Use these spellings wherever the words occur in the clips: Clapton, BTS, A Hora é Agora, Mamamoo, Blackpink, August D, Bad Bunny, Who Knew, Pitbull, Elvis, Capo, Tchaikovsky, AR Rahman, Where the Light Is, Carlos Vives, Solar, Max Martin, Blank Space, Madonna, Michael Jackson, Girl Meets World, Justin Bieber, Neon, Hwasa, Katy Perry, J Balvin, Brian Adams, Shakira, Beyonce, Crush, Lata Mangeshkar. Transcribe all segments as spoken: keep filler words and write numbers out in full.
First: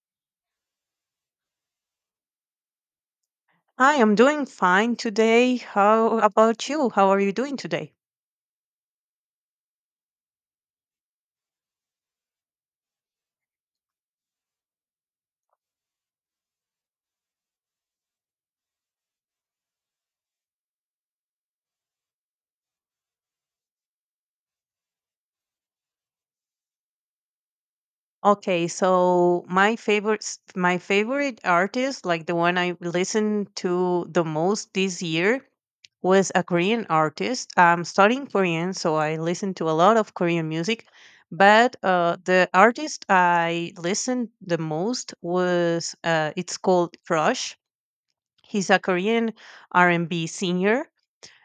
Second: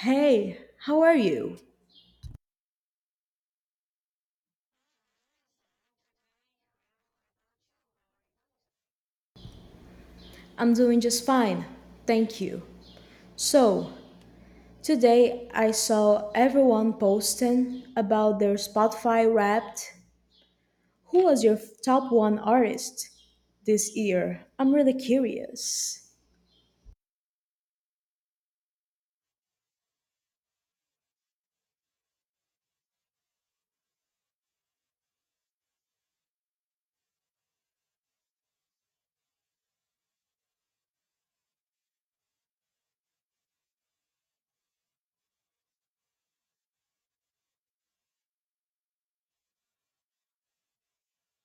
Hey, how are you? Hi, I'm doing fine today. How about you? How are you doing today? I'm doing just fine, thank you. So, today I saw everyone posting about their Spotify wrapped. Who was your top one artist this year? I'm really curious. Okay, so my favorite my favorite artist, like the one I listened to the most this year, was a Korean artist. I'm studying Korean, so I listen to a lot of Korean music, but uh, the artist I listened the most was uh, it's called Crush. He's a Korean R and B singer.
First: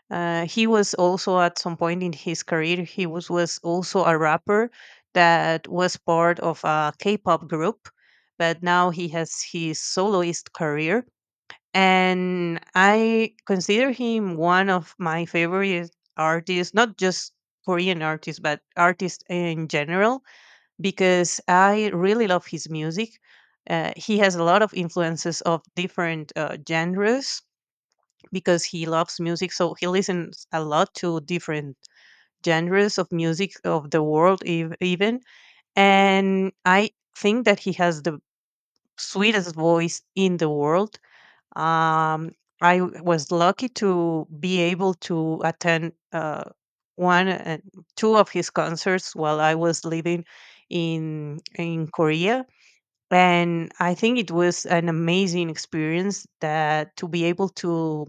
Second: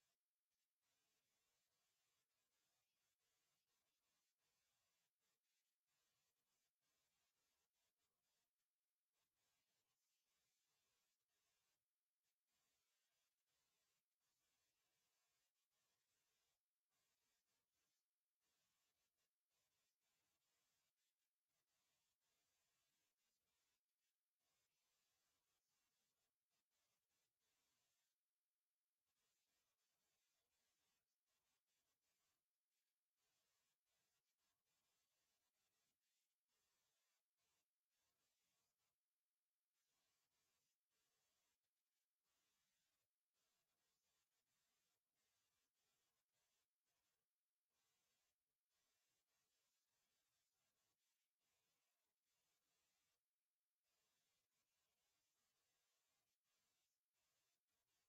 Uh, he was also at some point in his career, he was, was also a rapper that was part of a K-pop group, but now he has his soloist career. And I consider him one of my favorite artists, not just Korean artists, but artists in general, because I really love his music. Uh, he has a lot of influences of different uh, genres because he loves music. So he listens a lot to different genres of music of the world, ev- even. And I think that he has the sweetest voice in the world. Um, I w- was lucky to be able to attend uh, one and two of his concerts while I was living in in Korea, and I think it was an amazing experience that to be able to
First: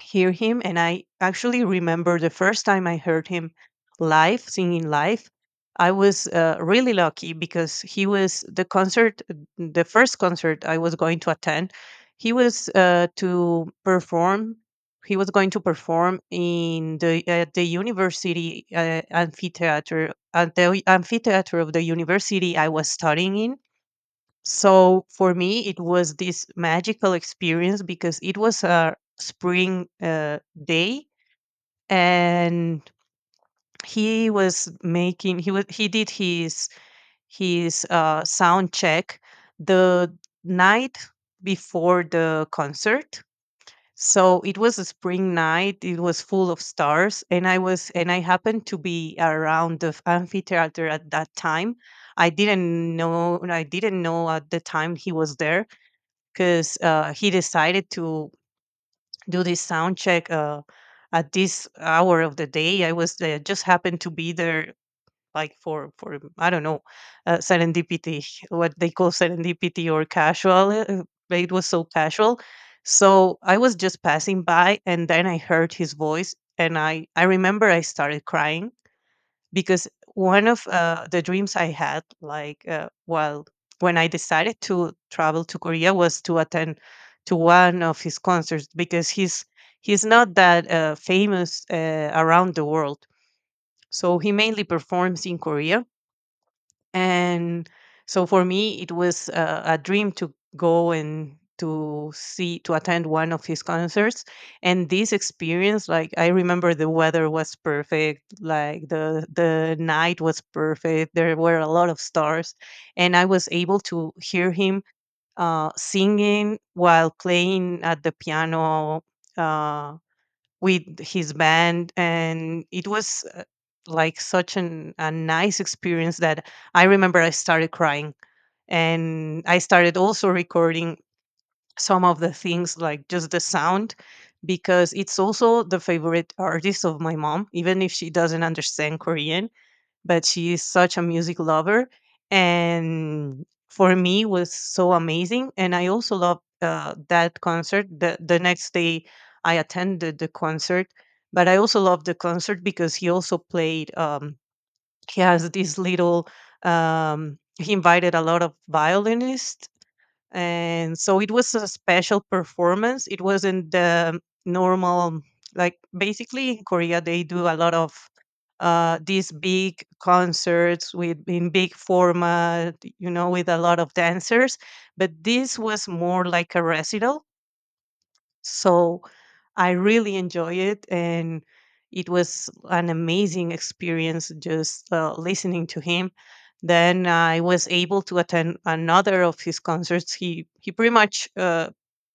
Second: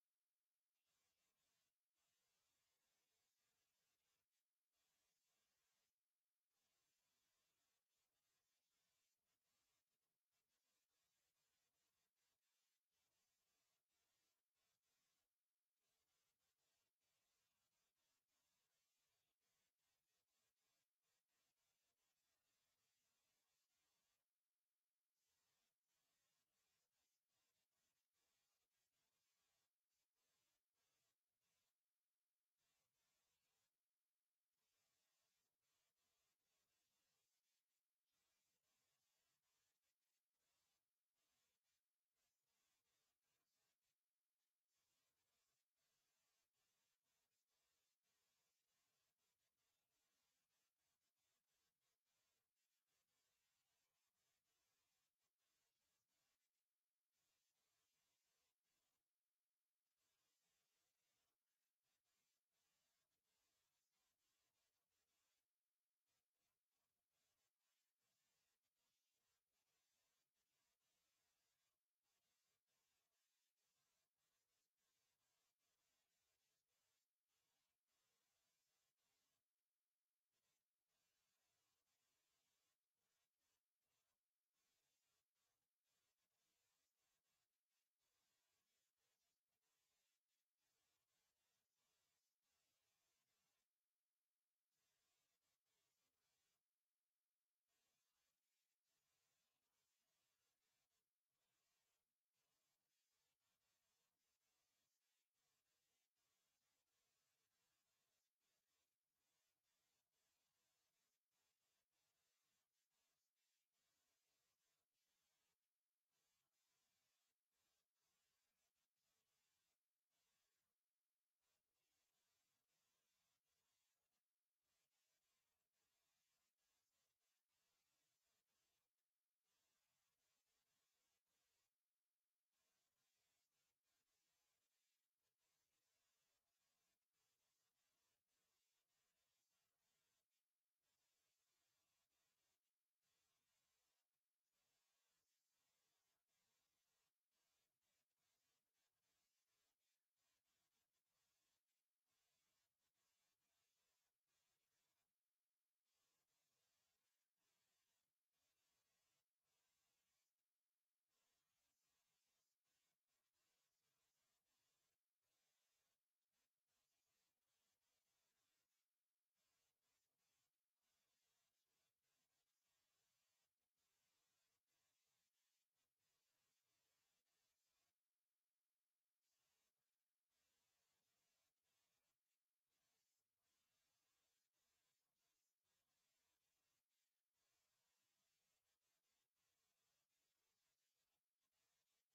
hear him. And I actually remember the first time I heard him live, singing live, I was uh, really lucky because he was the concert the first concert I was going to attend, he was uh, to perform he was going to perform in the at the university uh, amphitheater at the amphitheater of the university I was studying in. So for me, it was this magical experience because it was a spring uh, day, and he was making he was he did his his uh, sound check the night before the concert. So it was a spring night. It was full of stars, and I was and I happened to be around the amphitheater at that time. I didn't know I didn't know at the time he was there because uh, he decided to do this sound check uh, at this hour of the day. I was there, just happened to be there, like for for I don't know, uh, serendipity, what they call serendipity or casual. Uh, uh, but it was so casual, so I was just passing by, and then I heard his voice, and I I remember I started crying because one of uh, the dreams I had, like, uh, while when I decided to travel to Korea, was to attend to one of his concerts, because he's he's not that uh, famous uh, around the world. So he mainly performs in Korea, and so for me, it was a, a dream to go and to see to attend one of his concerts. And this experience, like I remember, the weather was perfect. Like the the night was perfect. There were a lot of stars, and I was able to hear him uh, singing while playing at the piano. Uh, with his band. And it was uh, like such an, a nice experience that I remember I started crying, and I started also recording some of the things, like just the sound, because it's also the favorite artist of my mom, even if she doesn't understand Korean, but she is such a music lover. And for me was so amazing. And I also loved uh, that concert. The, the next day I attended the concert, but I also loved the concert because he also played um, he has this little um, he invited a lot of violinists, and so it was a special performance. It wasn't the normal. Like basically in Korea they do a lot of uh, these big concerts with in big format, you know, with a lot of dancers, but this was more like a recital. So I really enjoy it, and it was an amazing experience just uh, listening to him. Then I was able to attend another of his concerts. He he pretty much uh,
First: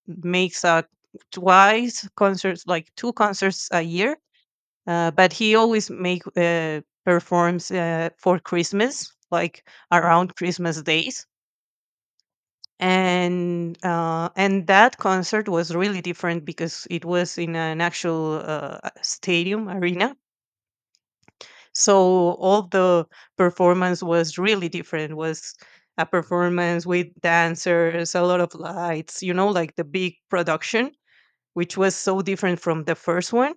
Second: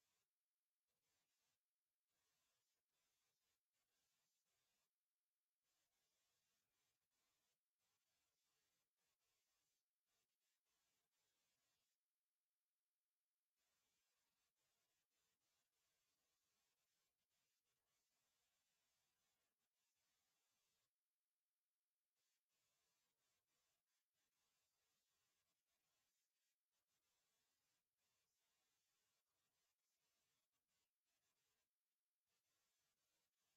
makes uh, twice concerts, like two concerts a year, uh, but he always make uh, performs uh, for Christmas, like around Christmas days. And uh, and that concert was really different because it was in an actual uh, stadium arena, so all the performance was really different. It was a performance with dancers, a lot of lights, you know, like the big production, which was so different from the first one.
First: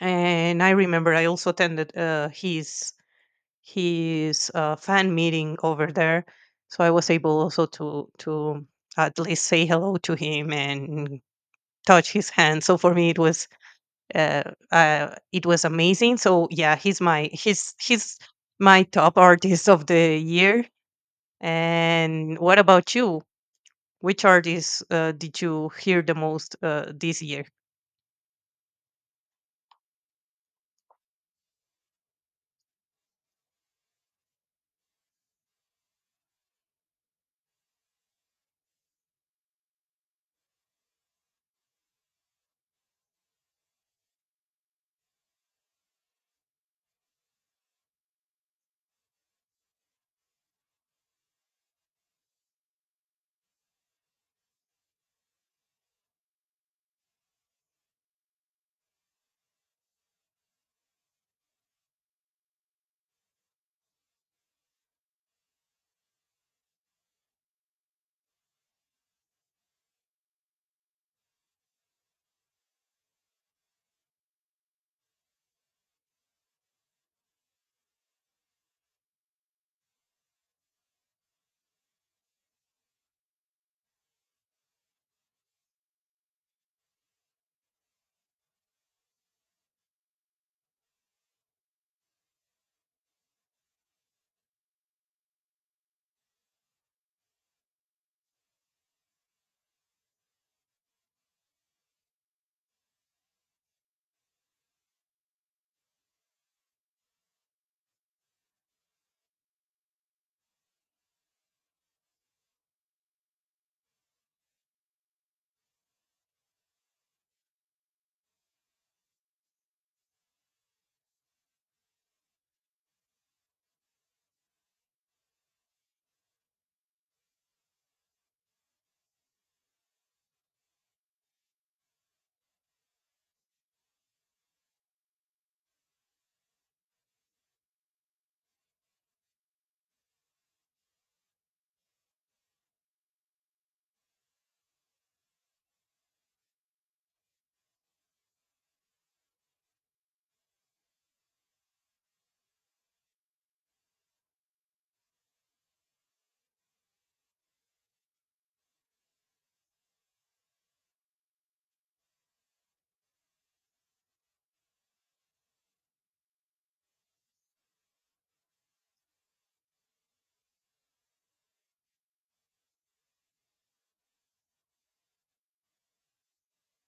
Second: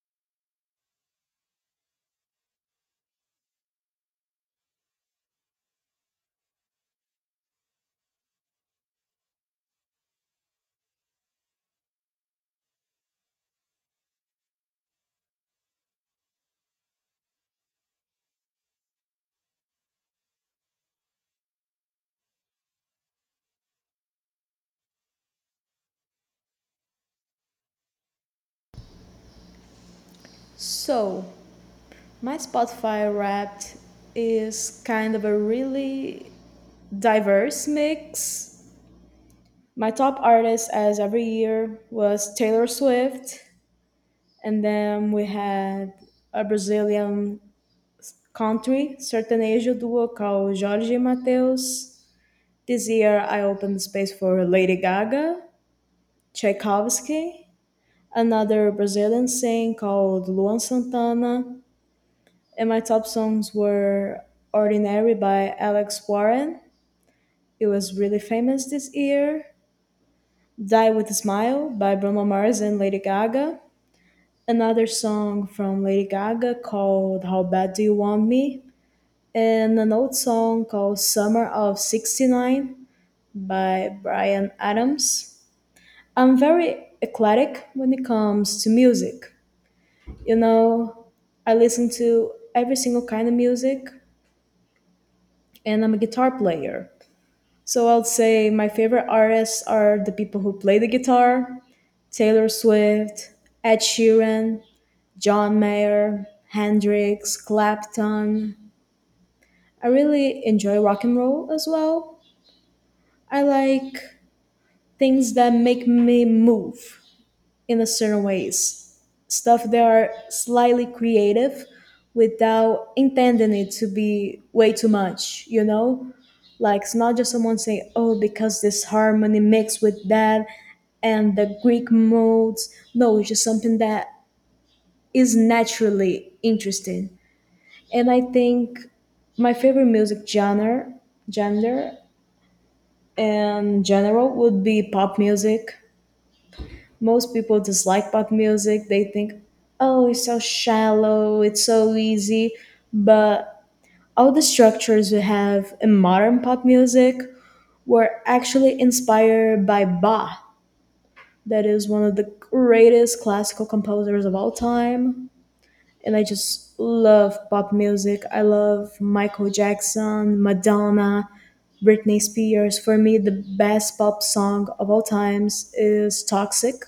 And I remember I also attended uh, his his uh, fan meeting over there. So I was able also to to at least say hello to him and touch his hand. So for me, it was uh, uh, it was amazing. So yeah, he's my he's he's my top artist of the year. And what about you? Which artists uh, did you hear the most uh, this year? So, my Spotify wrapped is kind of a really diverse mix. My top artist, as every year, was Taylor Swift. And then we had a Brazilian country sertanejo duo called Jorge e Mateus. This year, I opened space for Lady Gaga, Tchaikovsky, another Brazilian singer called Luan Santana, and my top songs were "Ordinary" by Alex Warren. It was really famous this year. "Die with a Smile" by Bruno Mars and Lady Gaga. Another song from Lady Gaga called "How Bad Do You Want Me?" and an old song called Summer of sixty-nine by Brian Adams. I'm very eclectic when it comes to music. You know, I listen to every single kind of music and I'm a guitar player. So I'd say my favorite artists are the people who play the guitar Taylor Swift, Ed Sheeran, John Mayer, Hendrix, Clapton. I really enjoy rock and roll as well. I like things that make me move in a certain ways stuff that are slightly creative without intending it to be way too much you know like it's not just someone saying oh because this harmony mixed with that and the greek modes no it's just something that is naturally interesting and I think my favorite music genre gender and general would be pop music Most people dislike pop music. They think, oh, it's so shallow, it's so easy. But all the structures we have in modern pop music were actually inspired by Bach, that is one of the greatest classical composers of all time. And I just love pop music. I love Michael Jackson, Madonna, Britney Spears. For me, the best pop song of all times is Toxic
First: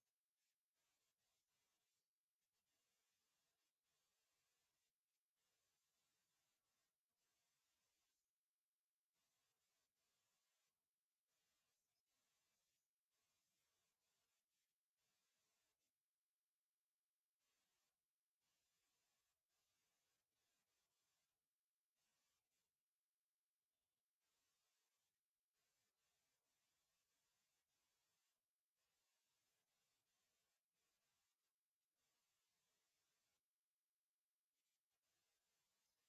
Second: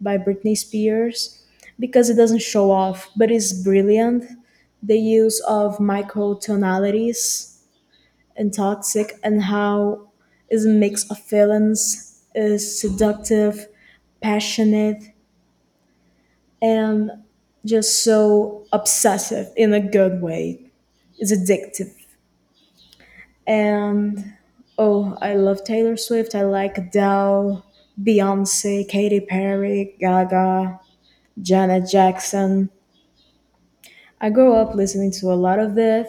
by Britney Spears because it doesn't show off, but it's brilliant. The use of microtonalities and toxic and how is a mix of feelings, is seductive, passionate, and just so obsessive in a good way. It's addictive. And oh, I love Taylor Swift. I like Adele, Beyonce, Katy Perry, Gaga, Janet Jackson. I grew up listening to a lot of this.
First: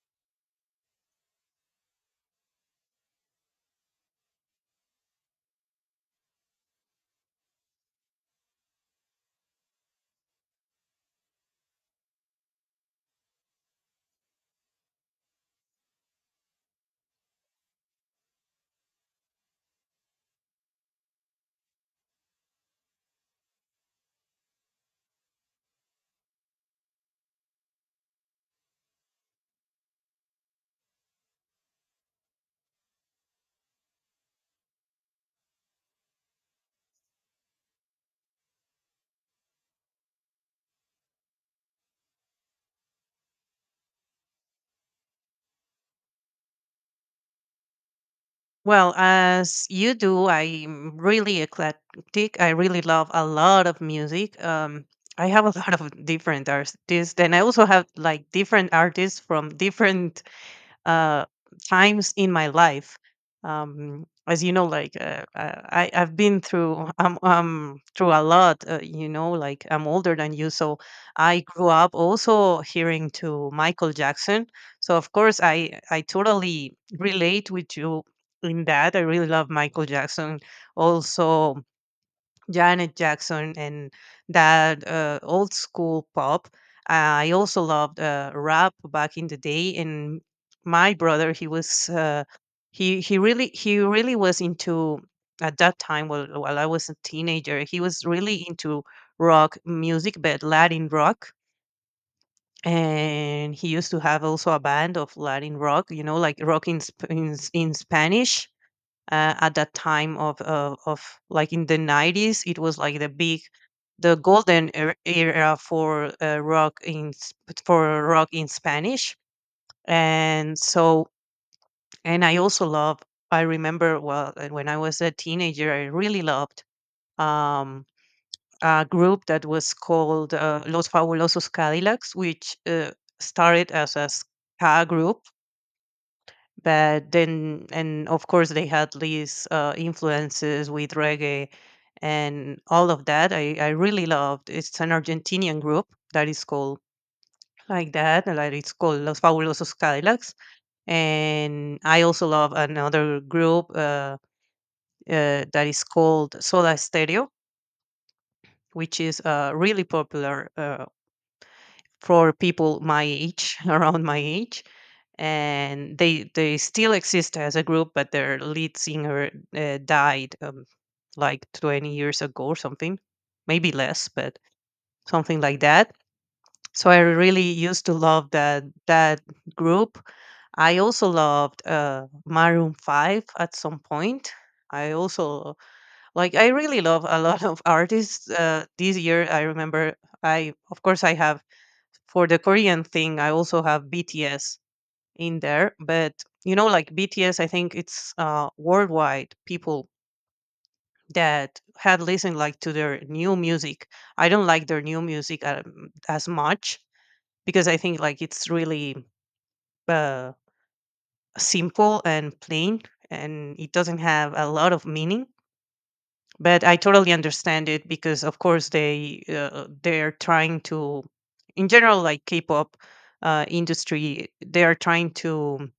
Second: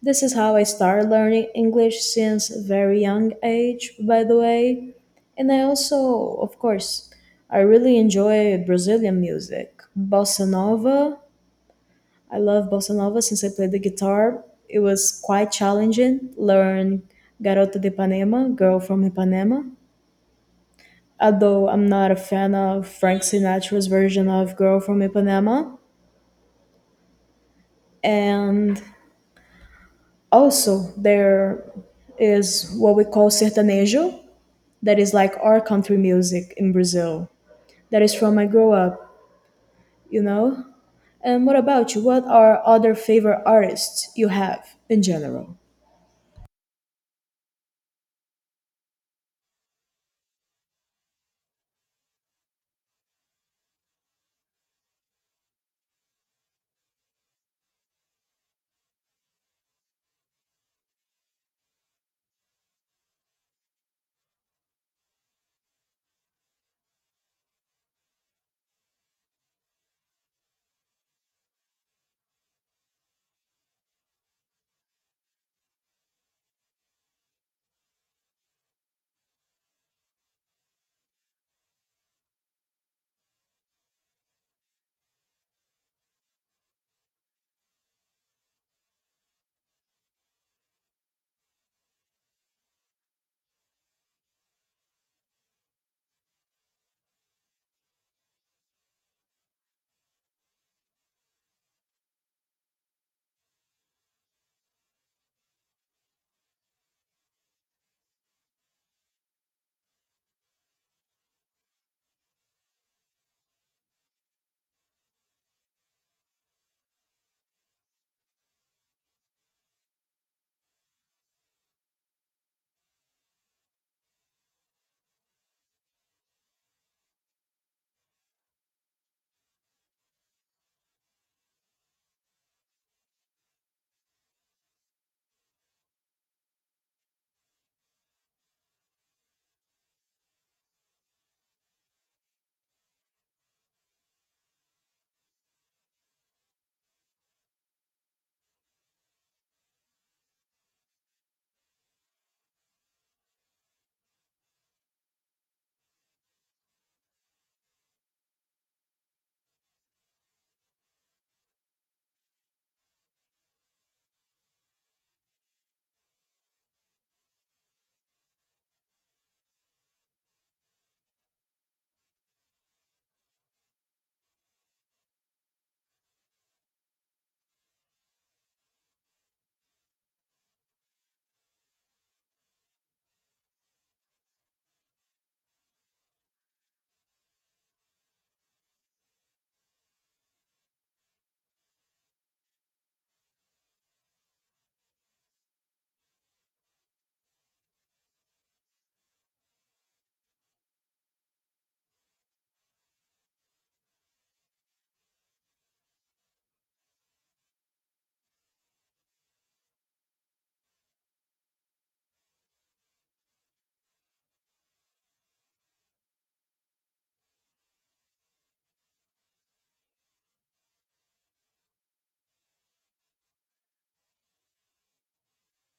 This is how I started learning English since a very young age, by the way. And I also, of course, I really enjoy Brazilian music. Bossa Nova. I love Bossa Nova since I played the guitar. It was quite challenging. Learn Garota de Ipanema, Girl from Ipanema. Although I'm not a fan of Frank Sinatra's version of Girl from Ipanema. And Also, there is what we call sertanejo, that is like our country music in Brazil. That is from my grow up, you know? And what about you? What are other favorite artists you have in general? Well, as you do, I'm really eclectic. I really love a lot of music. Um, I have a lot of different artists, and I also have like different artists from different uh, times in my life. Um, as you know, like uh, uh, I, I've been through um, um through a lot. Uh, you know, like I'm older than you, so I grew up also hearing to Michael Jackson. So of course, I I totally relate with you in that. I really love Michael Jackson. Also, Janet Jackson and that uh, old school pop. Uh, I also loved uh, rap back in the day. And my brother, he was uh, he he really he really was into, at that time, while while I was a teenager, he was really into rock music, but Latin rock. And he used to have also a band of Latin rock, you know, like rock in, sp- in, in Spanish. Uh, at that time of, of of like in the nineties, it was like the big the golden er- era for uh, rock in s- for rock in Spanish. and so and I also love. I remember well uh, when I was a teenager, I really loved um, a group that was called uh, Los Fabulosos Cadillacs, which uh, started as a ska group. But then and Of course they had these uh, influences with reggae and all of that. I, I really loved It's an Argentinian group that is called like that. And like it's called Los Fabulosos Cadillacs. And I also love another group uh, uh, that is called Soda Stereo, which is uh, really popular uh, for people my age, around my age. And they they still exist as a group, but their lead singer uh, died um, like twenty years ago or something, maybe less, but something like that. So I really used to love that that group. I also loved uh, Maroon Five at some point. I also like I really love a lot of artists. Uh, this year, I remember I of course I have, for the Korean thing, I also have B T S in there. But you know, like B T S, I think it's uh, worldwide people that had listened like to their new music. I don't like their new music um, as much because I think like it's really uh, simple and plain, and it doesn't have a lot of meaning. But I totally understand it because, of course, they uh, they're trying to, in general, like K-pop uh, industry, they are trying to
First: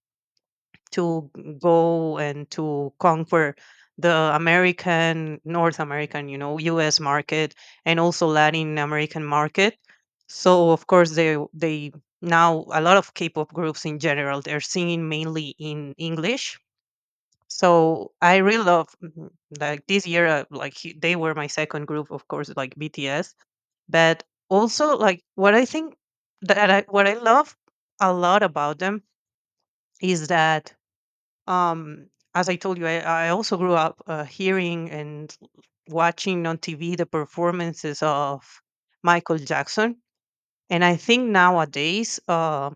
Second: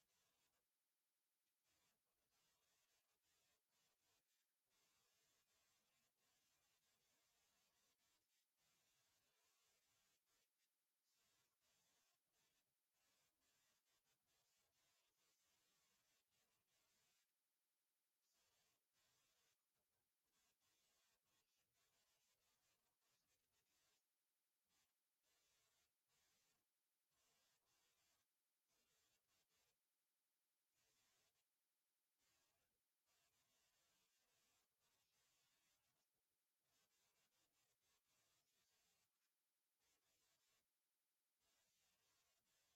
to go and to conquer the American, North American, you know, U S market, and also Latin American market. So of course they they, now a lot of K-pop groups in general, they're singing mainly in English. So I really love mm, like this year uh, like hu- they were my second group, of course, like B T S. But also like what I think that I, what I love a lot about them is that um, as I told you, I, I also grew up uh, hearing and watching on T V the performances of Michael Jackson. And I think nowadays uh,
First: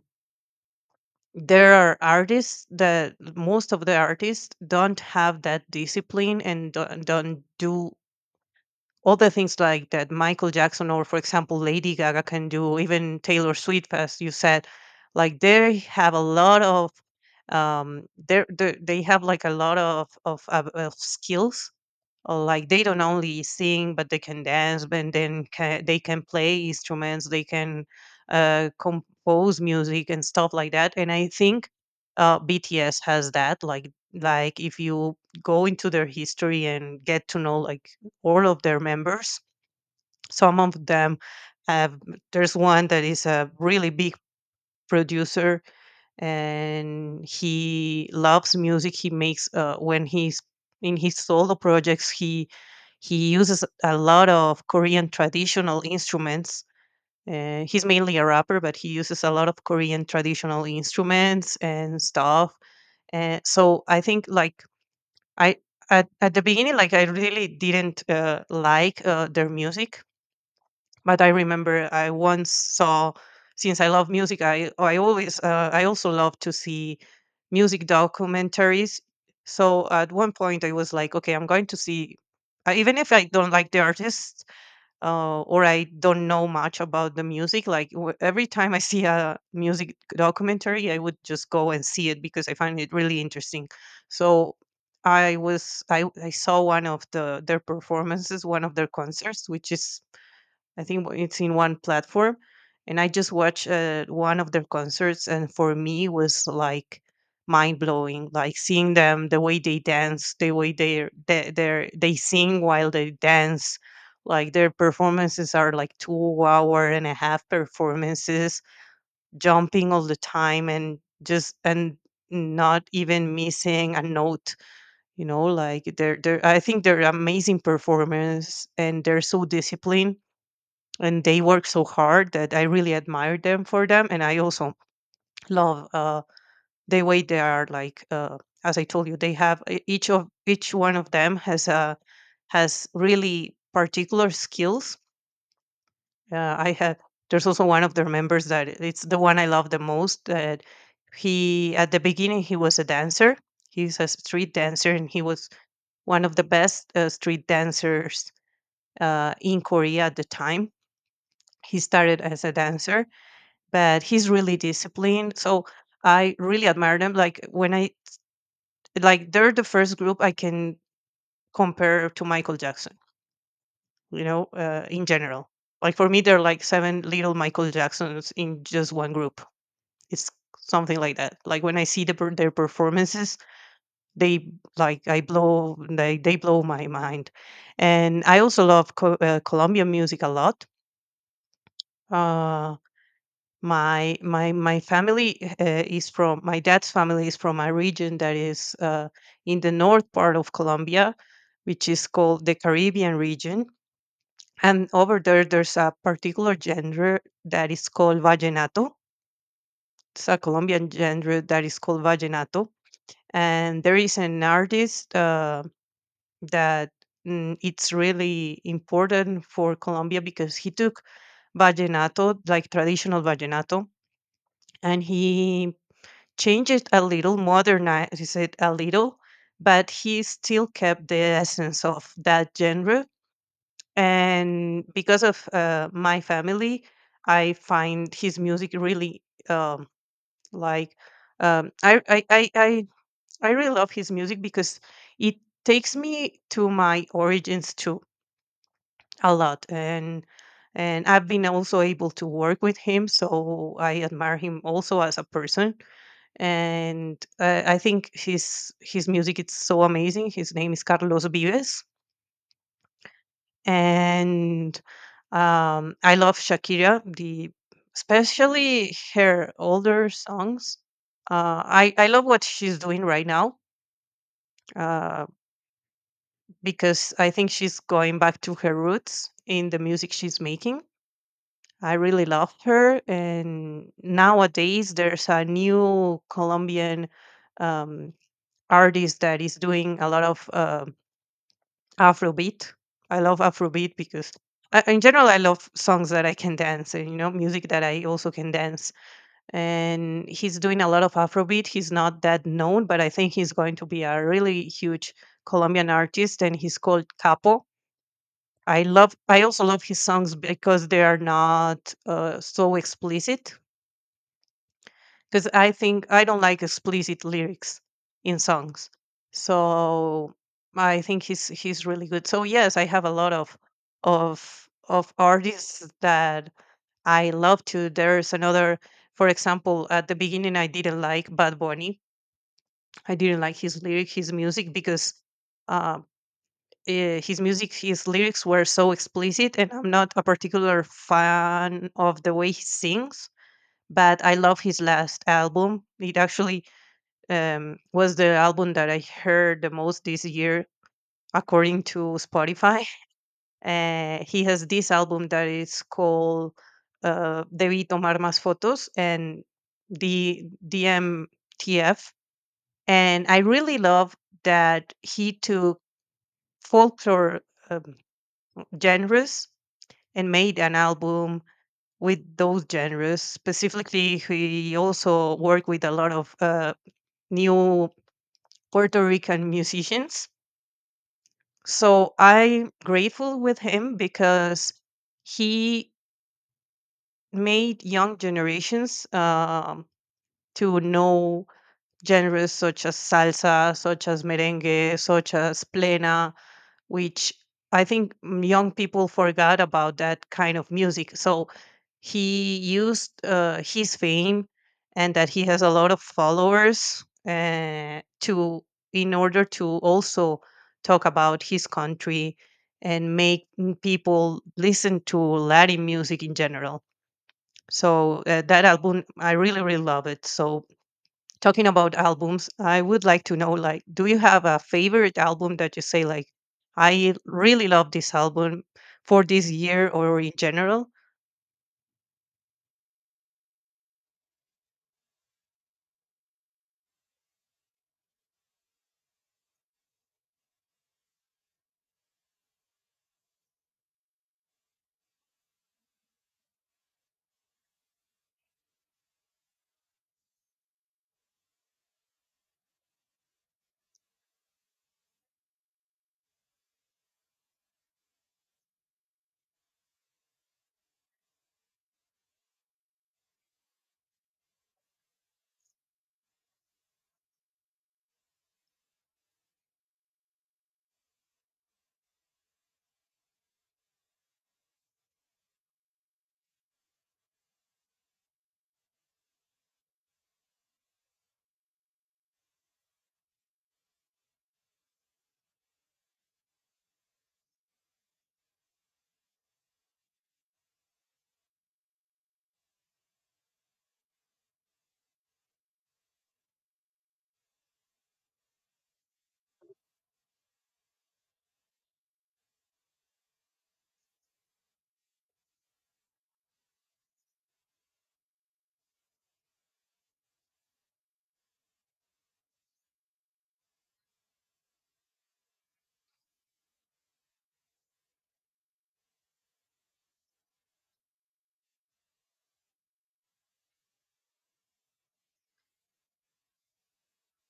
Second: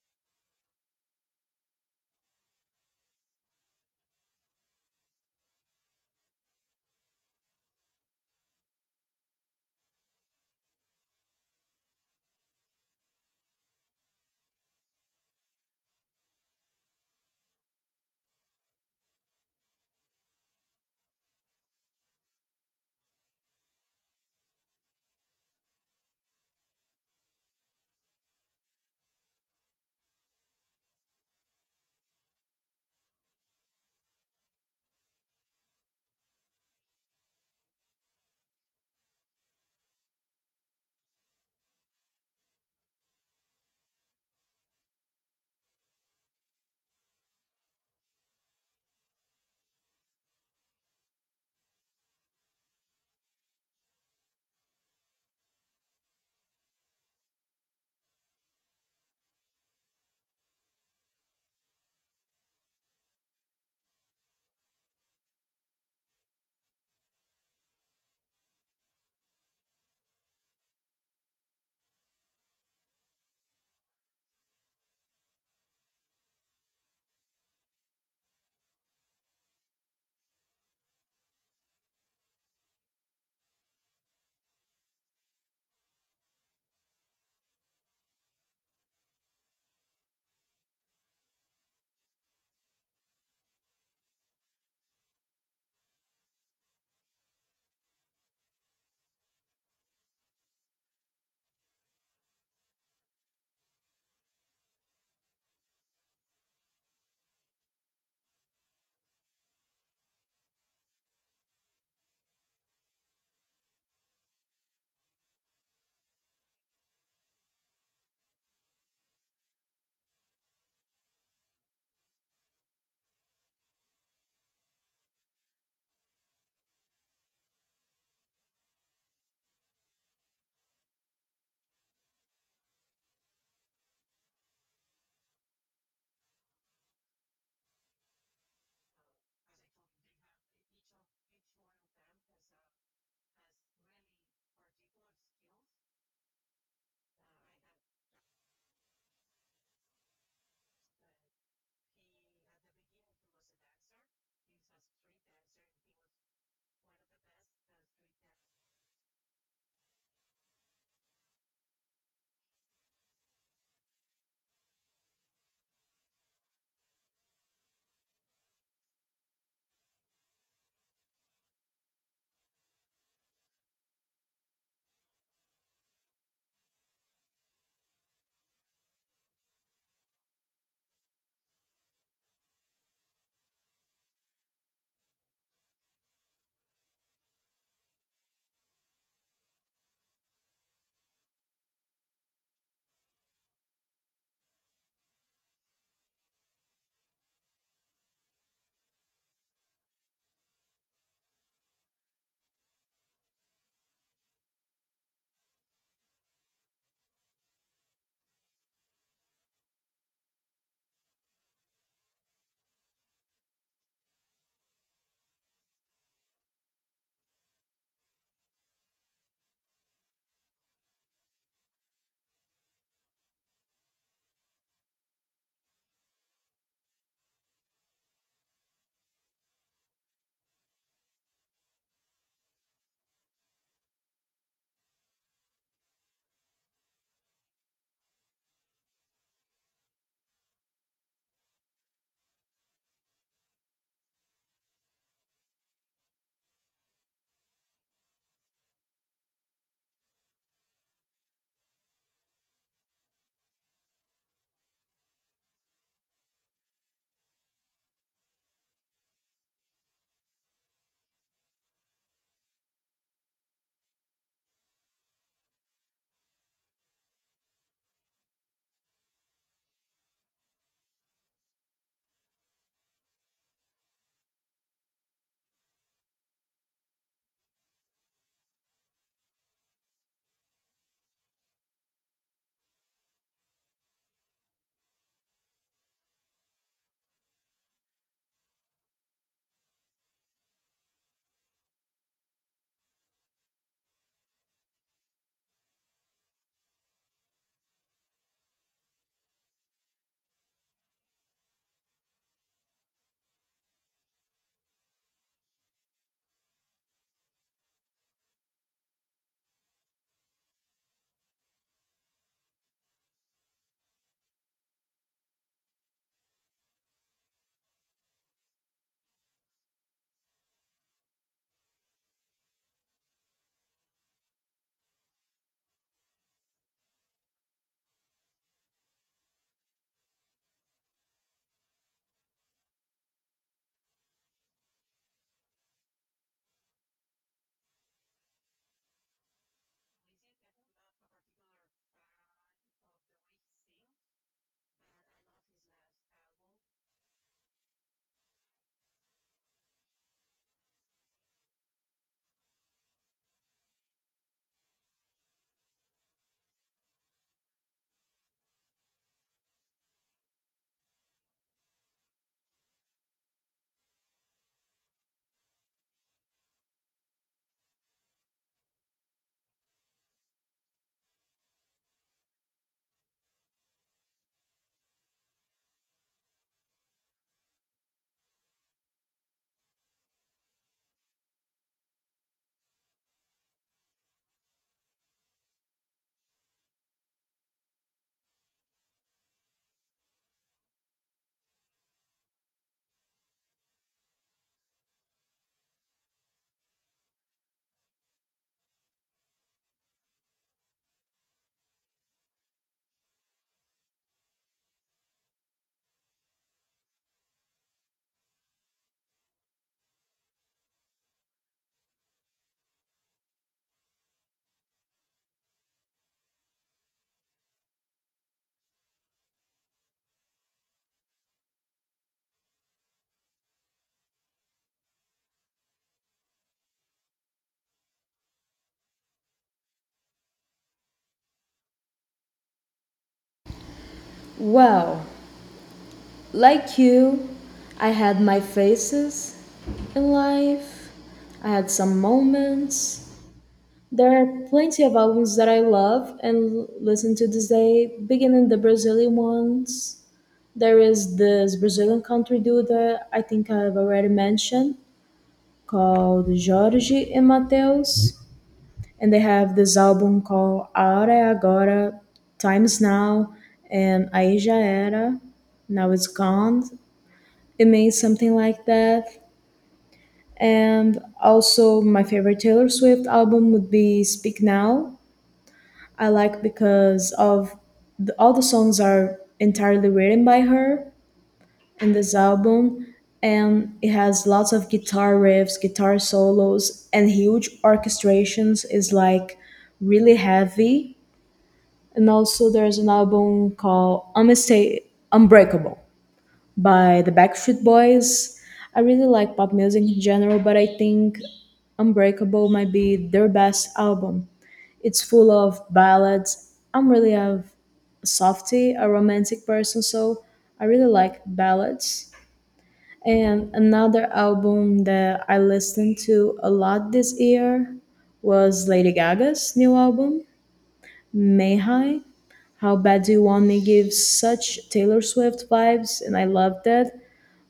there are artists, that most of the artists don't have that discipline and don't, don't do other things like that Michael Jackson or, for example, Lady Gaga can do, even Taylor Swift, as you said, like they have a lot of um, they're, they they have like a lot of of, of, of skills. Uh, like they don't only sing, but they can dance, and then can, they can play instruments, they can uh, compose music and stuff like that. And I think uh, BTS has that. Like like if you go into their history and get to know like all of their members, some of them have, there's one that is a really big producer, and he loves music. He makes uh, when he's in his solo projects, he he uses a lot of Korean traditional instruments. Uh, he's mainly a rapper, but he uses a lot of Korean traditional instruments and stuff. And so I think like I at, at the beginning, like I really didn't uh, like uh, their music, but I remember I once saw, since I love music, I I always uh, I also love to see music documentaries. So at one point I was like, okay, I'm going to see, uh, even if I don't like the artist uh, or I don't know much about the music. Like w- every time I see a music documentary, I would just go and see it because I find it really interesting. So I was I, I saw one of the their performances, one of their concerts, which is I think w- it's in one platform, and I just watched uh, one of their concerts, and for me it was like mind blowing. Like seeing them, the way they dance, the way they they they they sing while they dance. Like their performances are like two hour and a half performances, jumping all the time and just and not even missing a note, you know like they're they're I think they're amazing performers and they're so disciplined, and they work so hard that I really admire them for them. And I also love, uh, the way they are like, uh, as I told you, they have e- each of each one of them has uh, has really particular skills. Uh, I have There's also one of their members that it's the one I love the most. That he At the beginning he was a dancer. He's a street dancer, and he was one of the best uh, street dancers uh, in Korea at the time. He started as a dancer, but he's really disciplined. So I really admire them. Like when I Like they're the first group I can compare to Michael Jackson. You know, uh, in general, like for me, they're like seven little Michael Jacksons in just one group. It's something like that. Like when I see the, per- their performances, they, like I blow they they blow my mind. And I also love co- uh, Colombian music a lot. Uh, my my my family uh, is from my dad's family is from a region that is uh, in the north part of Colombia, which is called the Caribbean region. And over there, there's a particular genre that is called vallenato. It's a Colombian genre that is called vallenato, and there is an artist uh, that mm, it's really important for Colombia because he took vallenato, like traditional vallenato, and he change it a little, modernize it a little, but he still kept the essence of that genre. And because of uh, my family, I find his music really um, like um, I, I I I I really love his music because it takes me to my origins too a lot, and and I've been also able to work with him, so I admire him also as a person. And uh, I think his his music is so amazing. His name is Carlos Vives, and um, I love Shakira, the especially her older songs. Uh, I I love what she's doing right now, uh, because I think she's going back to her roots in the music she's making. I really love her. And nowadays there's a new Colombian um, artist that is doing a lot of uh, Afrobeat. I love Afrobeat because, I, in general, I love songs that I can dance and you know music that I also can dance. And he's doing a lot of Afrobeat. He's not that known, but I think he's going to be a really huge Colombian artist, and he's called Capo. I love. I also love his songs because they are not uh, so explicit, because I think I don't like explicit lyrics in songs. So I think he's he's really good. So yes, I have a lot of of of artists that I love to. There's another, for example, at the beginning I didn't like Bad Bunny. I didn't like his lyric, his music because uh, eh, his music, his lyrics were so explicit, and I'm not a particular fan of the way he sings. But I love his last album. It actually um, was the album that I heard the most this year, according to Spotify. Uh, he has this album that is called uh, Debí Tomar Más Fotos, and the D M T F. And I really love that he took folklore um, genres and made an album with those genres. Specifically, he also worked with a lot of uh, new Puerto Rican musicians. So I'm grateful with him because he made young generations um, to know genres such as salsa, such as merengue, such as plena, which I think mm, young people forgot about that kind of music. So he used uh, his fame and that he has a lot of followers uh, to, in order to also talk about his country and make, mm, people listen to Latin music in general. So uh, that album, I really, really love it. So talking about albums, I would like to know, like, do you have a favorite album that you say, like, I really love this album for this year or in general? Well, like you, I had my phases in life. I had some moments. There are plenty of albums that I love and listen to this day, beginning the Brazilian ones There is this Brazilian country dude that I think I've already mentioned called Jorge and Mateus, and they have this album called A Hora é Agora, Times Now, and Aí Já Era, Now It's Gone. It means something like that. And also, my favorite Taylor Swift album would be Speak Now. I like because of the, all the songs are entirely written by her in this album and it has lots of guitar riffs, guitar solos and huge orchestrations is like really heavy. And also there's an album called Unmista- Unbreakable by the Backstreet Boys. I really like pop music in general, but I think Unbreakable might be their best album. It's full of ballads. I'm really a softy, a romantic person, so I really like ballads. And another album that I listened to a lot this year was Lady Gaga's new album, Mayhigh. How Bad Do You Want Me gives such Taylor Swift vibes, and I loved that.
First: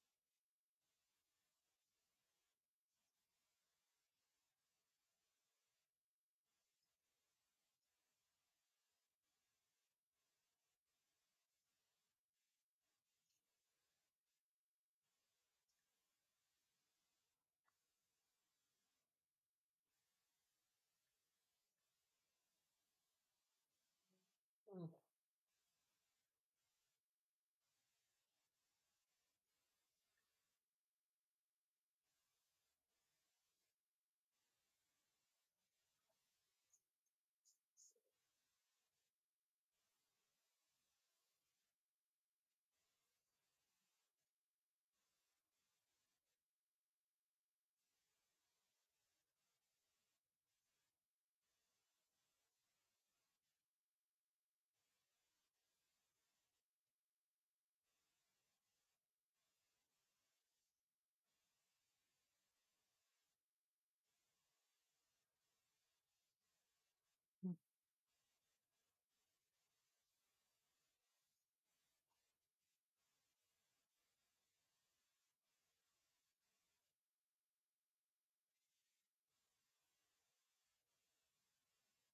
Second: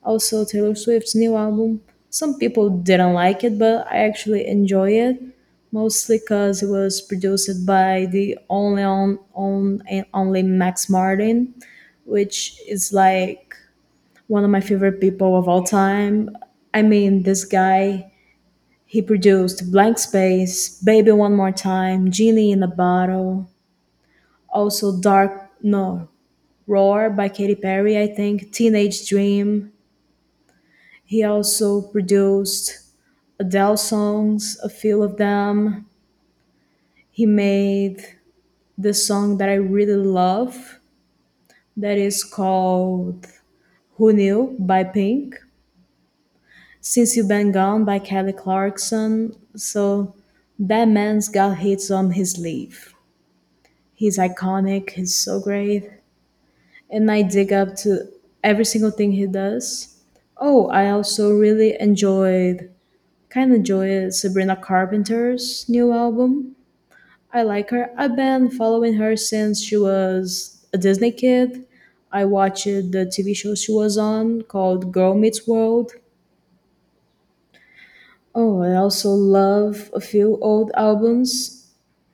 Also, Taylor Swift's new album. Some people didn't like it, but I actually enjoy it, mostly because it was produced by the only on, on, and only Max Martin, which is like one of my favorite people of all time. I mean, this guy, he produced Blank Space, Baby One More Time, Genie in a Bottle, also Dark, no, Roar by Katy Perry, I think, Teenage Dream. He also produced Adele songs, a few of them. He made this song that I really love that is called Who Knew by Pink Since You Been Gone by Kelly Clarkson. So that man's got hits on his sleeve. He's iconic, he's so great. And I dig up to every single thing he does. Oh, I also really enjoyed, kind of enjoyed Sabrina Carpenter's new album. I like her. I've been following her since she was a Disney kid. I watched the T V show she was on called Girl Meets World. Oh, I also love a few old albums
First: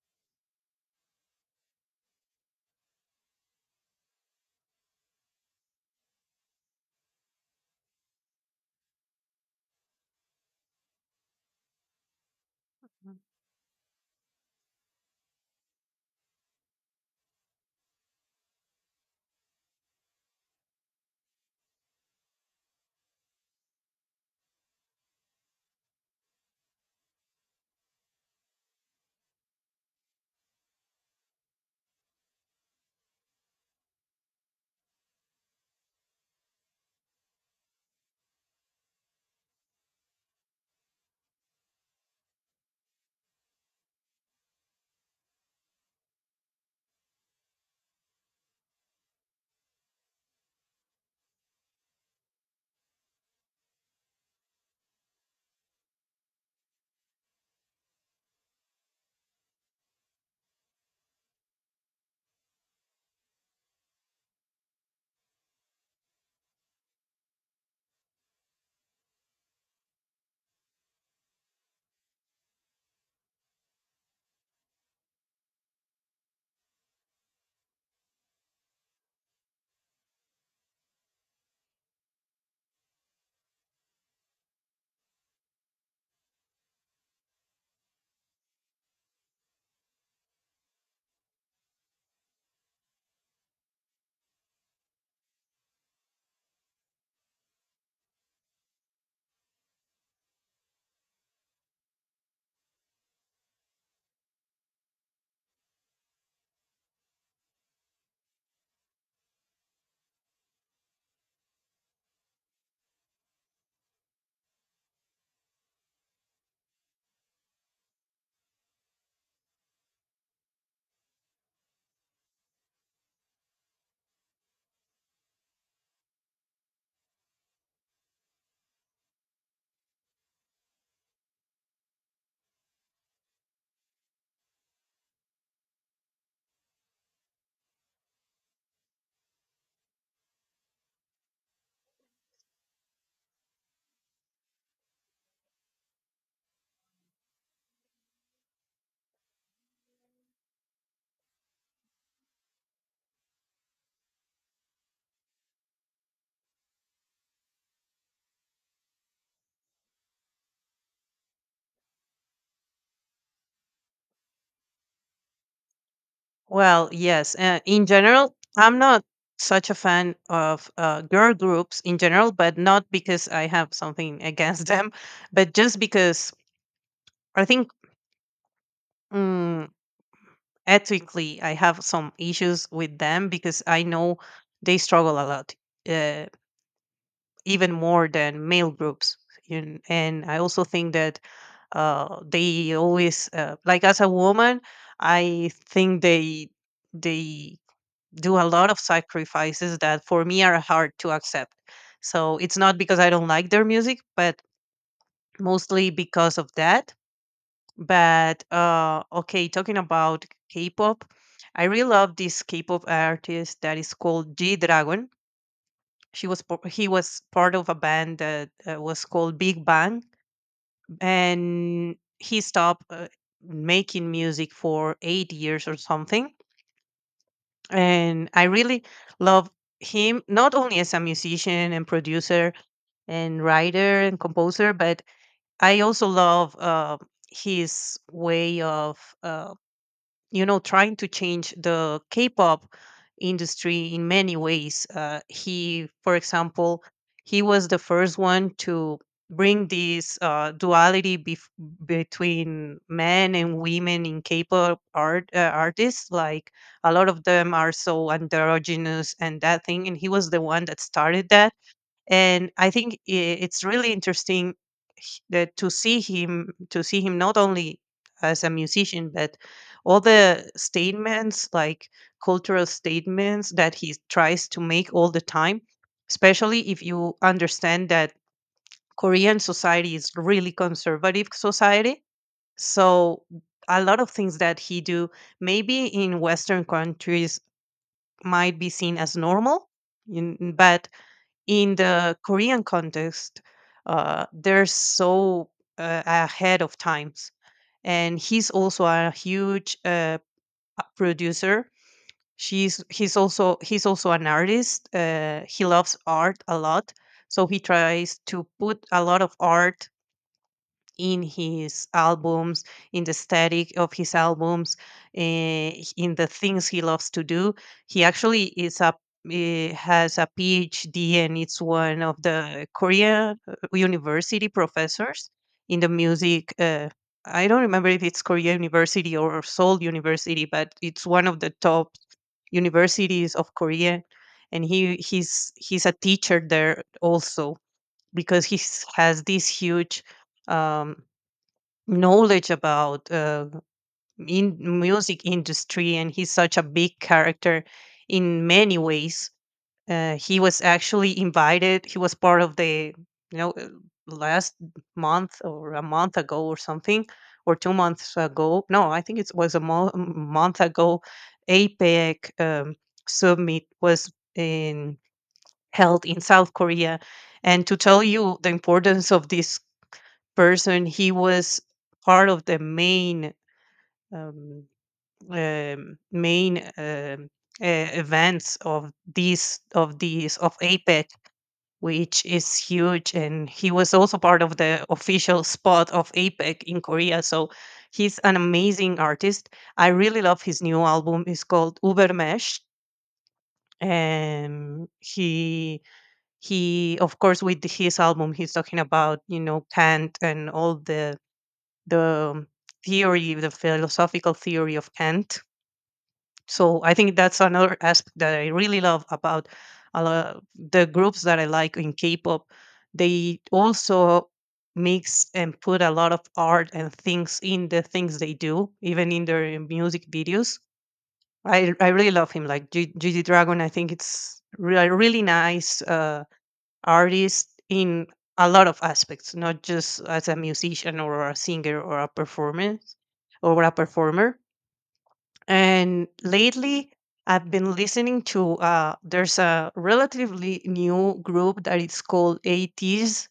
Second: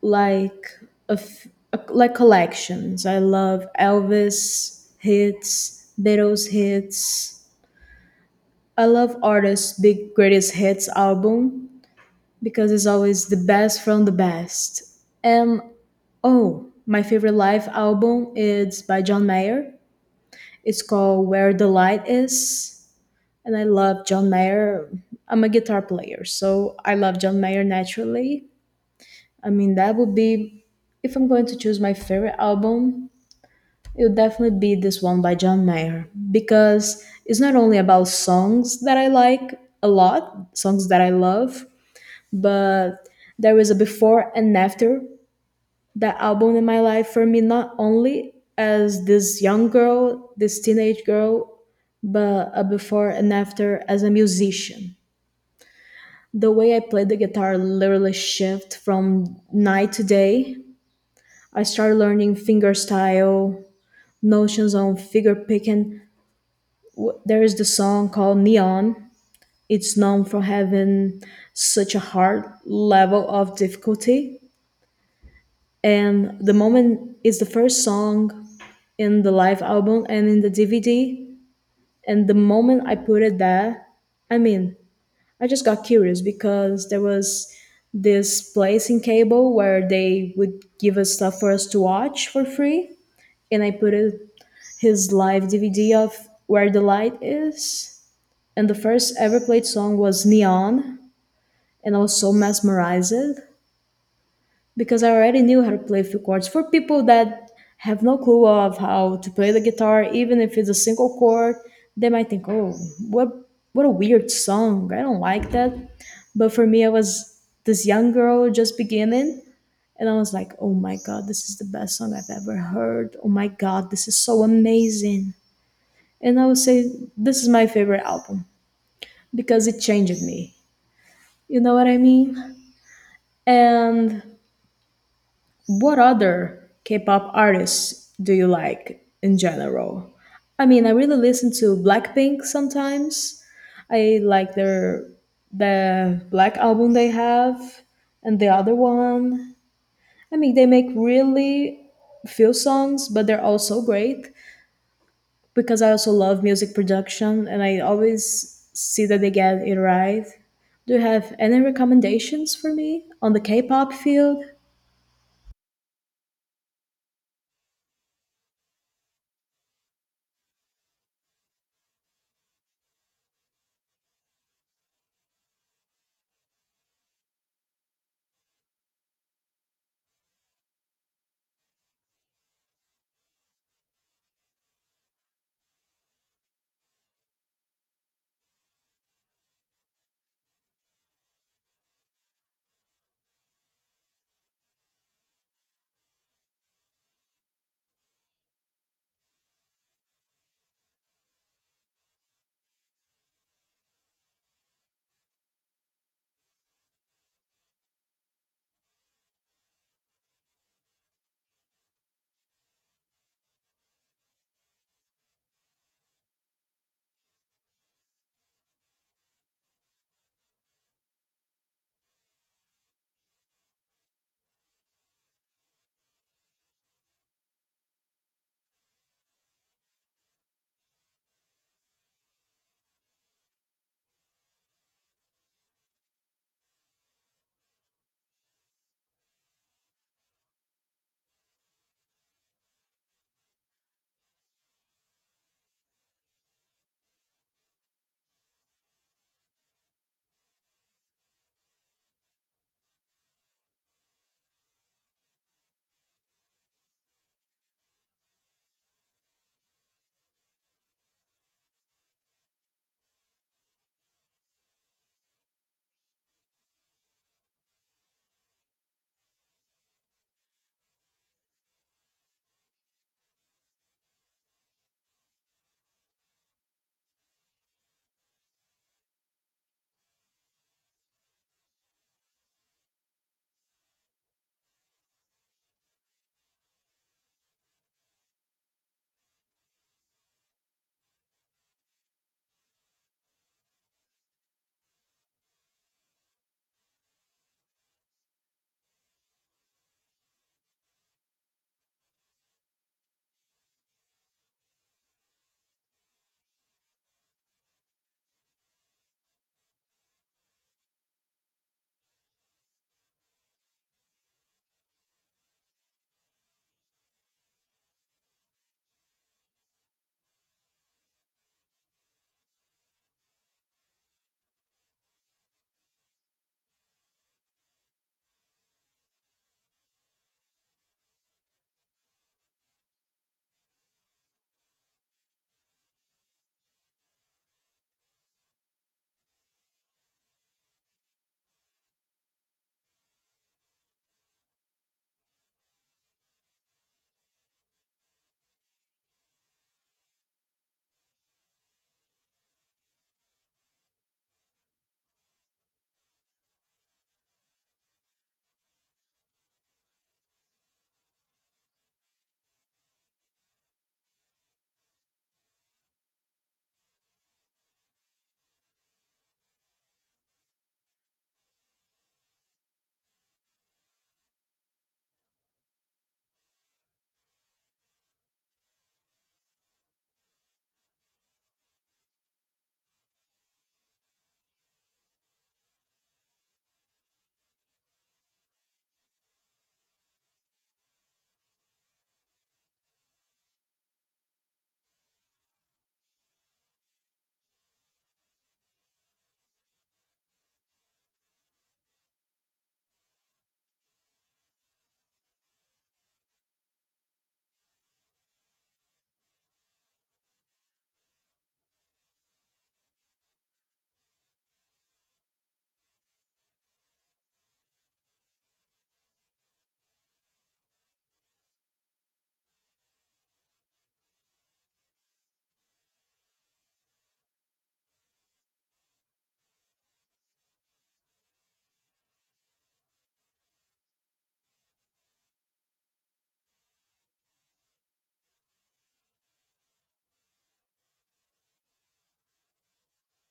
like a f- a- like collections. I love Elvis hits, Beatles hits. I love artists' big greatest hits album because it's always the best from the best. And oh, my favorite live album is by John Mayer. It's called Where the Light Is, and I love John Mayer. I'm a guitar player, so I love John Mayer naturally I mean, that would be, if I'm going to choose my favorite album, it would definitely be this one by John Mayer because it's not only about songs that I like a lot, songs that I love, but there was a before and after that album in my life for me, not only as this young girl, this teenage girl, but a before and after as a musician. The way I played the guitar literally shift from night to day I started learning fingerstyle, notions on figure picking. W- There is the song called Neon. It's known for having such a hard level of difficulty. And the moment is the first song in the live album and in the D V D. And the moment I put it there, I mean, I just got curious because there was this place in cable where they would give us stuff for us to watch for free. And I put it his live D V D of Where the Light Is. And the first ever played song was Neon. And I was so mesmerized because I already knew how to play a few chords. For people that have no clue of how to play the guitar, even if it's a single chord, they might think, "Oh, what what a weird song! I don't like that." But for me, I was this young girl just beginning, and I was like, "Oh my god, this is the best song I've ever heard! Oh my god, this is so amazing!" and I would say this is my favorite album because it changed me. You know what I mean? And what other K-pop artists do you like in general? I mean, I really listen to Blackpink sometimes. I like their the Black album they have and the other one. I mean, they make really few songs, but they're all so great. Because I also love music production and I always see that they get it right. Do you have any recommendations for me on the K pop field? Well, yes. Uh, in general, I'm not such a fan of uh, girl groups in general, but not because I have something against them, but just because I think, mm, ethically I have some issues with them because I know they struggle a lot. Uh, Even more than male groups. And, and I also think that uh, they always, uh, like as a woman, I think they they do a lot of sacrifices that for me are hard to accept. So it's not because I don't like their music, but mostly because of that. But uh, okay, talking about K-pop, I really love this K-pop artist that is called G Dragon. She was p He was part of a band that, uh, was called Big Bang, and he stopped, uh, making music for eight years or something, and I really love him, not only as a musician and producer and writer and composer, but I also love, uh, his way of, uh you know, trying to change the k-pop industry in many ways. Uh, he, for example, he was the first one to bring this uh, duality bef- between men and women in k-pop art uh, artists, like a lot of them are so androgynous and that thing, and he was the one that started that. And I think i- it's really interesting h- that to see him, to see him not only as a musician, but all the statements, like cultural statements, that he tries to make all the time, especially if you understand that korean society is really conservative society. So a lot of things that he do maybe in western countries might be seen as normal, in- but in the Korean context, uh, they're so uh, ahead of times. And he's also a huge uh, p- producer. She's he's also He's also an artist. Uh, he loves art a lot, so he tries to put a lot of art in his albums, in the static of his albums, eh, in the things he loves to do. He actually is a eh, has a PhD, and it's one of the Korea uh, university professors in the music. Uh, I don't remember if it's Korea University or Seoul University, but it's one of the top universities of Korea, and he he's he's a teacher there also because he has this huge um, knowledge about uh, in music industry, and he's such a big character in many ways. Uh, he was actually invited, he was part of the, you know, uh, last month, or a month ago or something, or two months ago, no, I think it was a mo- month ago, apec um, summit was in held in south korea. And to tell you the importance of this person, he was part of the main um, um, main um, uh, events of these of these of APEC, which is huge, and he was also part of the official spot of APEC in Korea. So he's an amazing artist. I really love his new album. It's called Ubermesh, and he he of course, with his album he's talking about, you know, Kant and all the the theory, the philosophical theory of Kant. So I think that's another aspect that I really love about a lot the groups that I like in K-pop. They also mix and put a lot of art and things in the things they do, even in their music videos. I I really love him. Like G- GG Dragon, I think it's really really nice uh, artist in a lot of aspects, not just as a musician or a singer or a performance or a performer. And lately, I've been listening to, uh, there's a relatively new group that is called A Ts.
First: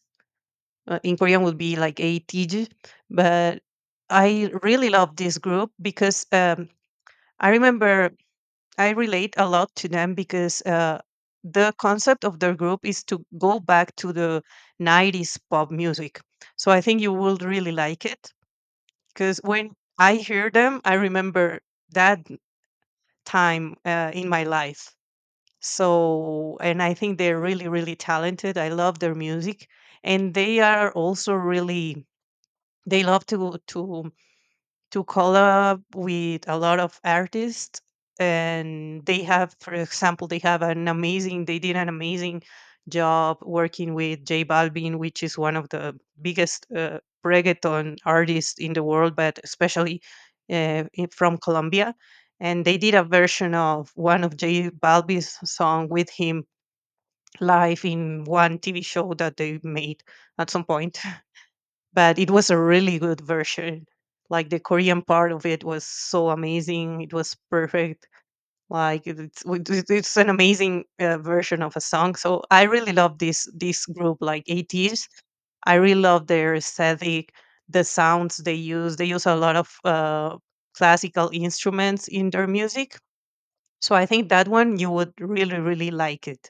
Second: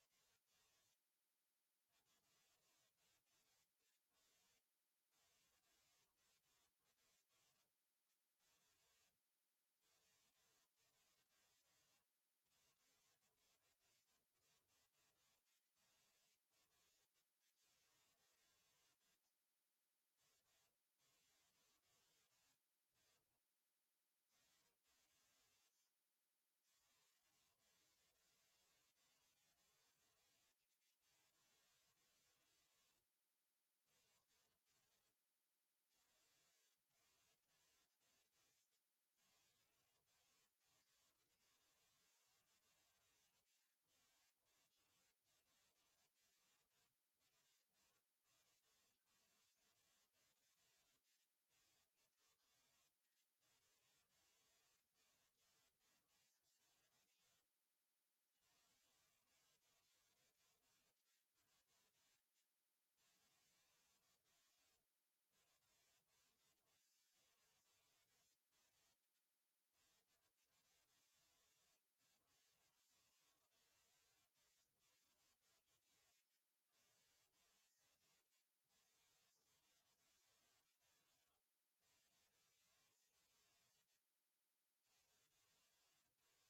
Uh, in Korean, would be like A T G, but I really love this group because um, I remember I relate a lot to them because uh, the concept of their group is to go back to the nineties pop music. So I think you will really like it because when I hear them, I remember that time uh, in my life. So, and I think they're really, really talented. I love their music, and they are also really they love to to to collab with a lot of artists, and they have, for example, they have an amazing they did an amazing job working with J Balvin, which is one of the biggest uh, reggaeton artists in the world, but especially uh, in- from Colombia. And they did a version of one of J Balvin's song with him live in one T V show that they made at some point, but it was a really good version. Like, the Korean part of it was so amazing. It was perfect. Like it- it's w- it- it's an amazing uh, version of a song. So I really love this this group, like A Ts. I really love their aesthetic, the sounds they use. They use a lot of uh, classical instruments in their music. So I think that one you would really, really like it.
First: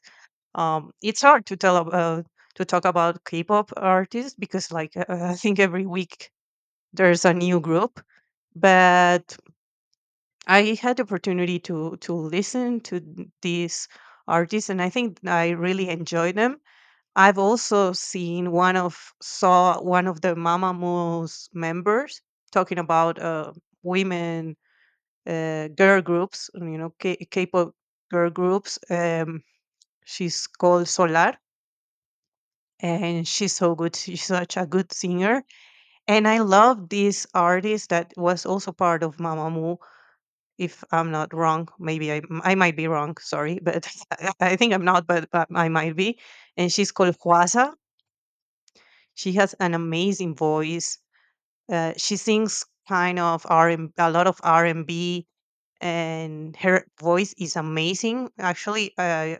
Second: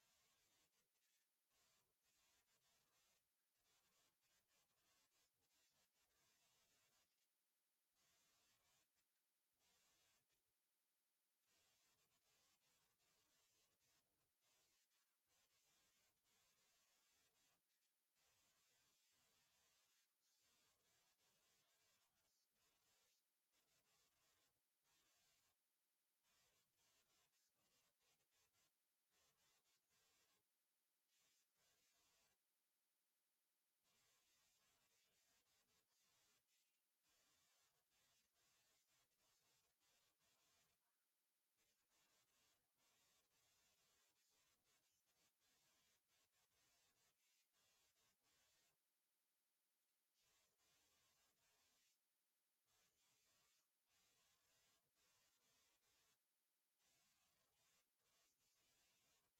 Um, it's hard to tell about to talk about K-pop artists because, like, uh, I think every week there's a new group, but I had the opportunity to to listen to these artists, and I think I really enjoyed them. I've also seen one of saw one of the Mamamoo's members talking about uh, women uh, girl groups, you know, K- k-pop girl groups. Um, she's called Solar, and she's so good. She's such a good singer, and I love this artist that was also part of Mamamoo, if I'm not wrong. Maybe I I might be wrong. Sorry, but I I think I'm not, but, but I might be. And she's called Huasa. She has an amazing voice. Uh, she sings kind of R and a lot of R and B, and her voice is amazing. Actually, uh,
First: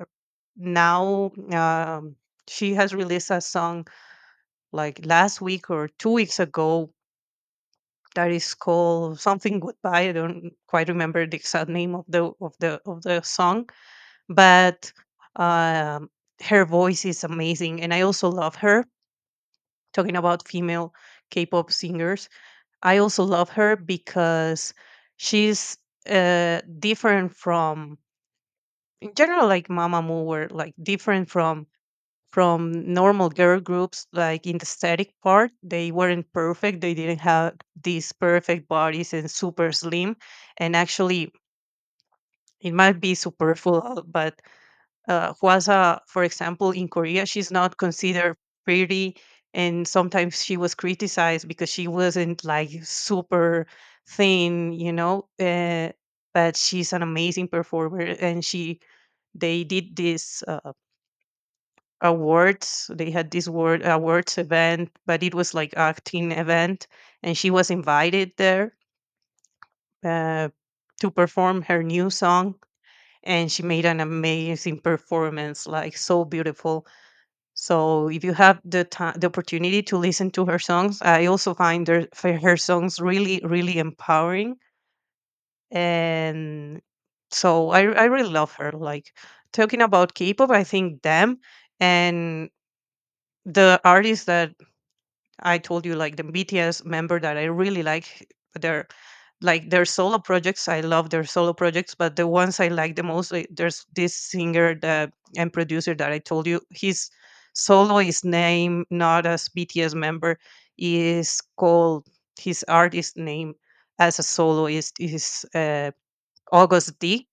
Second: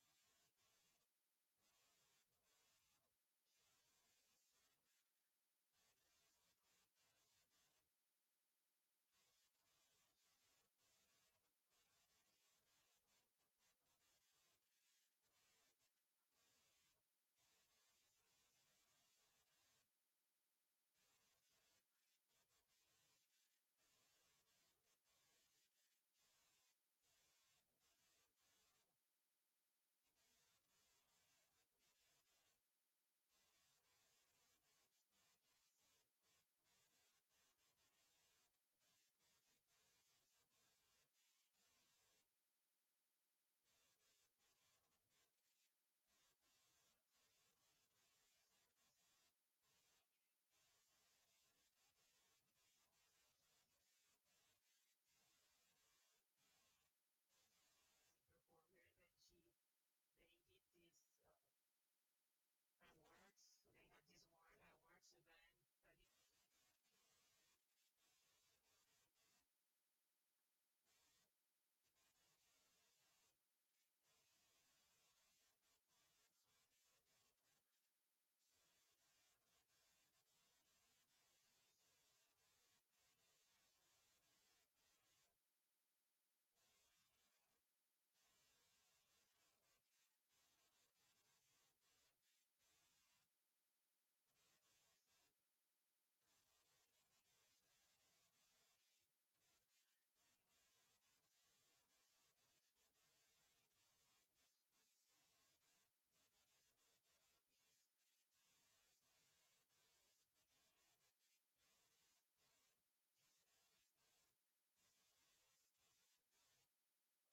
now um, she has released a song like last week or two weeks ago that is called something goodbye. I don't quite remember the exact name of the of the of the song, but um, her voice is amazing, and I also love her. Talking about female k-pop singers, I also love her because she's uh, different from, in general, like Mamamoo were like different from from normal girl groups. Like, in the static part, they weren't perfect. They didn't have these perfect bodies and super slim. And actually, it might be superfluous, but uh, Hwasa, for example, in Korea, she's not considered pretty. And sometimes she was criticized because she wasn't like super thin, you know. Uh, but she's an amazing performer, and she they did this uh, awards. They had this word awards event, but it was like acting event, and she was invited there uh, to perform her new song, and she made an amazing performance, like so beautiful. So if you have the time, the opportunity to listen to her songs, I also find her, for her songs, really, really empowering. And so I, I really love her. Like, talking about K-pop, I think them and the artists that I told you, like the B T S member that I really like their, like their solo projects. I love their solo projects. But the ones I like the most, like, there's this singer that and producer that I told you. His solo is name, not as B T S member, is called, his artist name as a soloist is uh, August D.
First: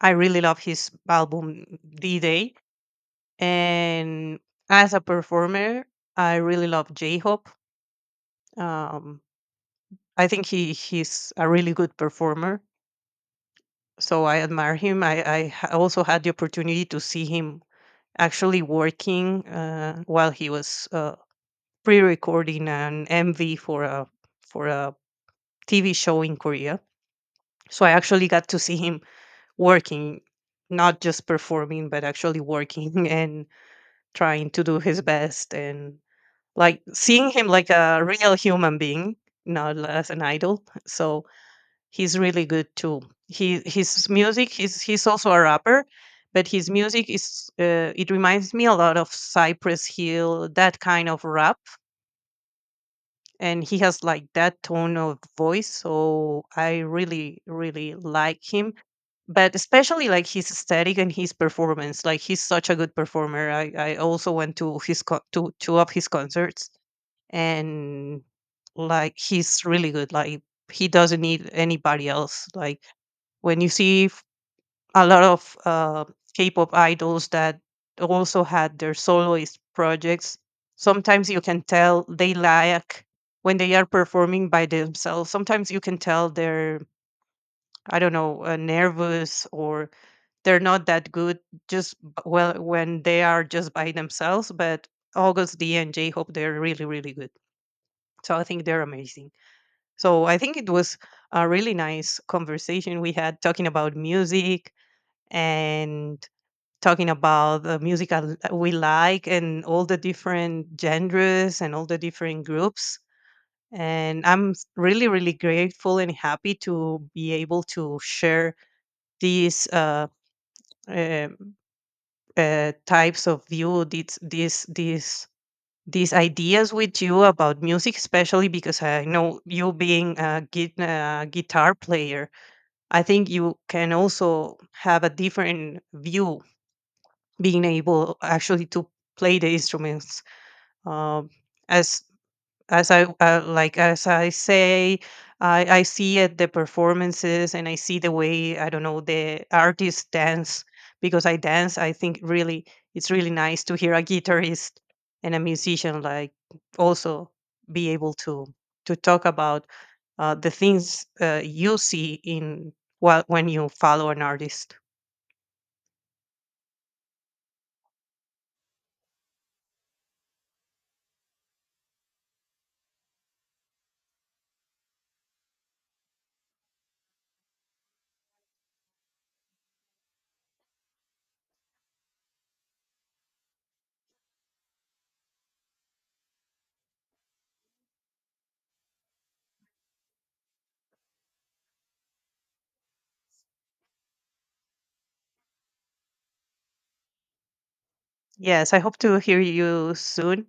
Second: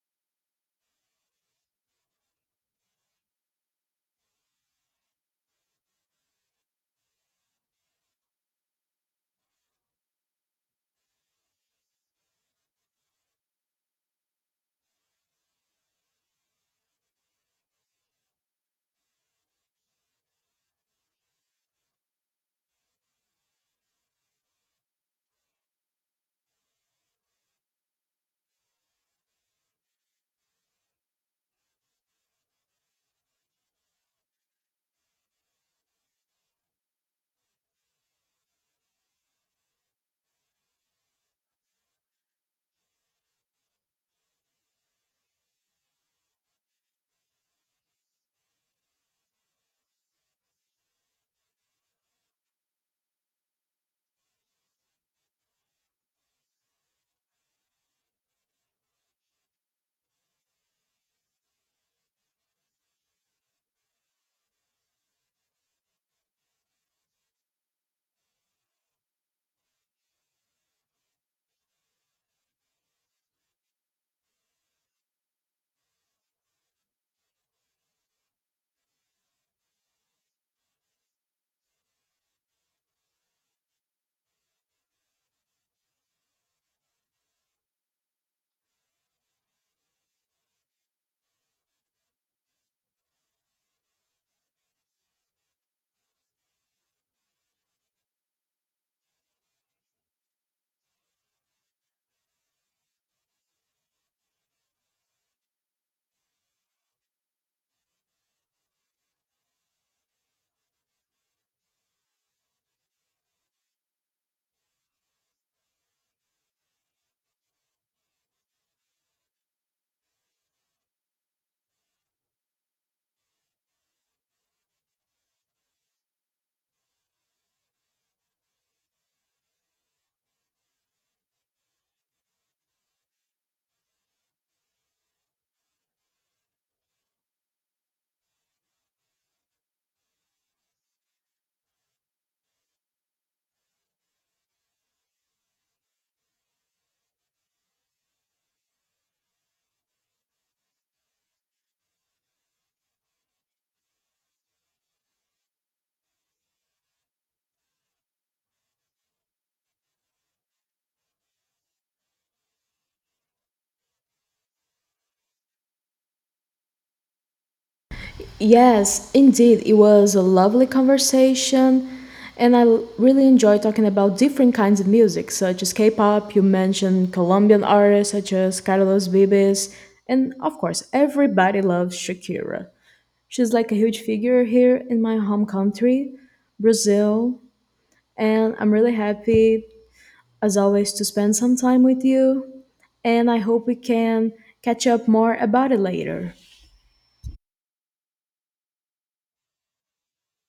I really love his album D Day. And as a performer, I really love J Hope. Um, I think he he's a really good performer, so I admire him. I I ha- also had the opportunity to see him actually working uh, while he was uh, pre-recording an M V for a for a T V show in Korea. So I actually got to see him working, not just performing, but actually working and trying to do his best, and like seeing him like a real human being, not as an idol. So he's really good too. He His music, he's he's also a rapper, but his music is, uh, it reminds me a lot of Cypress Hill, that kind of rap, and he has like that tone of voice. So I really, really like him, but especially like his aesthetic and his performance. Like, he's such a good performer. I I also went to his co- to two of his concerts, and like, he's really good. Like, he doesn't need anybody else. Like, when you see f- a lot of uh, K-pop idols that also had their soloist projects, sometimes you can tell they lack when they are performing by themselves. Sometimes you can tell they're, I don't know, uh, nervous, or they're not that good, just b- well when they are just by themselves. But August D and J Hope, they're really, really good. So I think they're amazing. So I think it was a really nice conversation we had, talking about music and talking about the music I l- we like and all the different genres and all the different groups. And I'm s- really, really grateful and happy to be able to share these uh, uh, uh, types of view, these, these, these, these ideas with you about music, especially because I know you being a gui- uh, guitar player, I think you can also have a different view, being able actually to play the instruments. um, as as I uh, like as I say, I, I see at the performances, and I see the way, I don't know, the artists dance, because I dance. I think really it's really nice to hear a guitarist and a musician like also be able to to talk about uh, the things uh, you see in, while when you follow an artist. Yes, indeed. It was a lovely conversation. And I l- really enjoy talking about different kinds of music, such as K pop. You mentioned Colombian artists such as Carlos Vives. And of course, everybody loves Shakira. She's like a huge figure here in my home country, Brazil. And I'm really happy as always, to spend some time with you, and I hope we can catch up more about it later. Yes, I hope to hear you soon.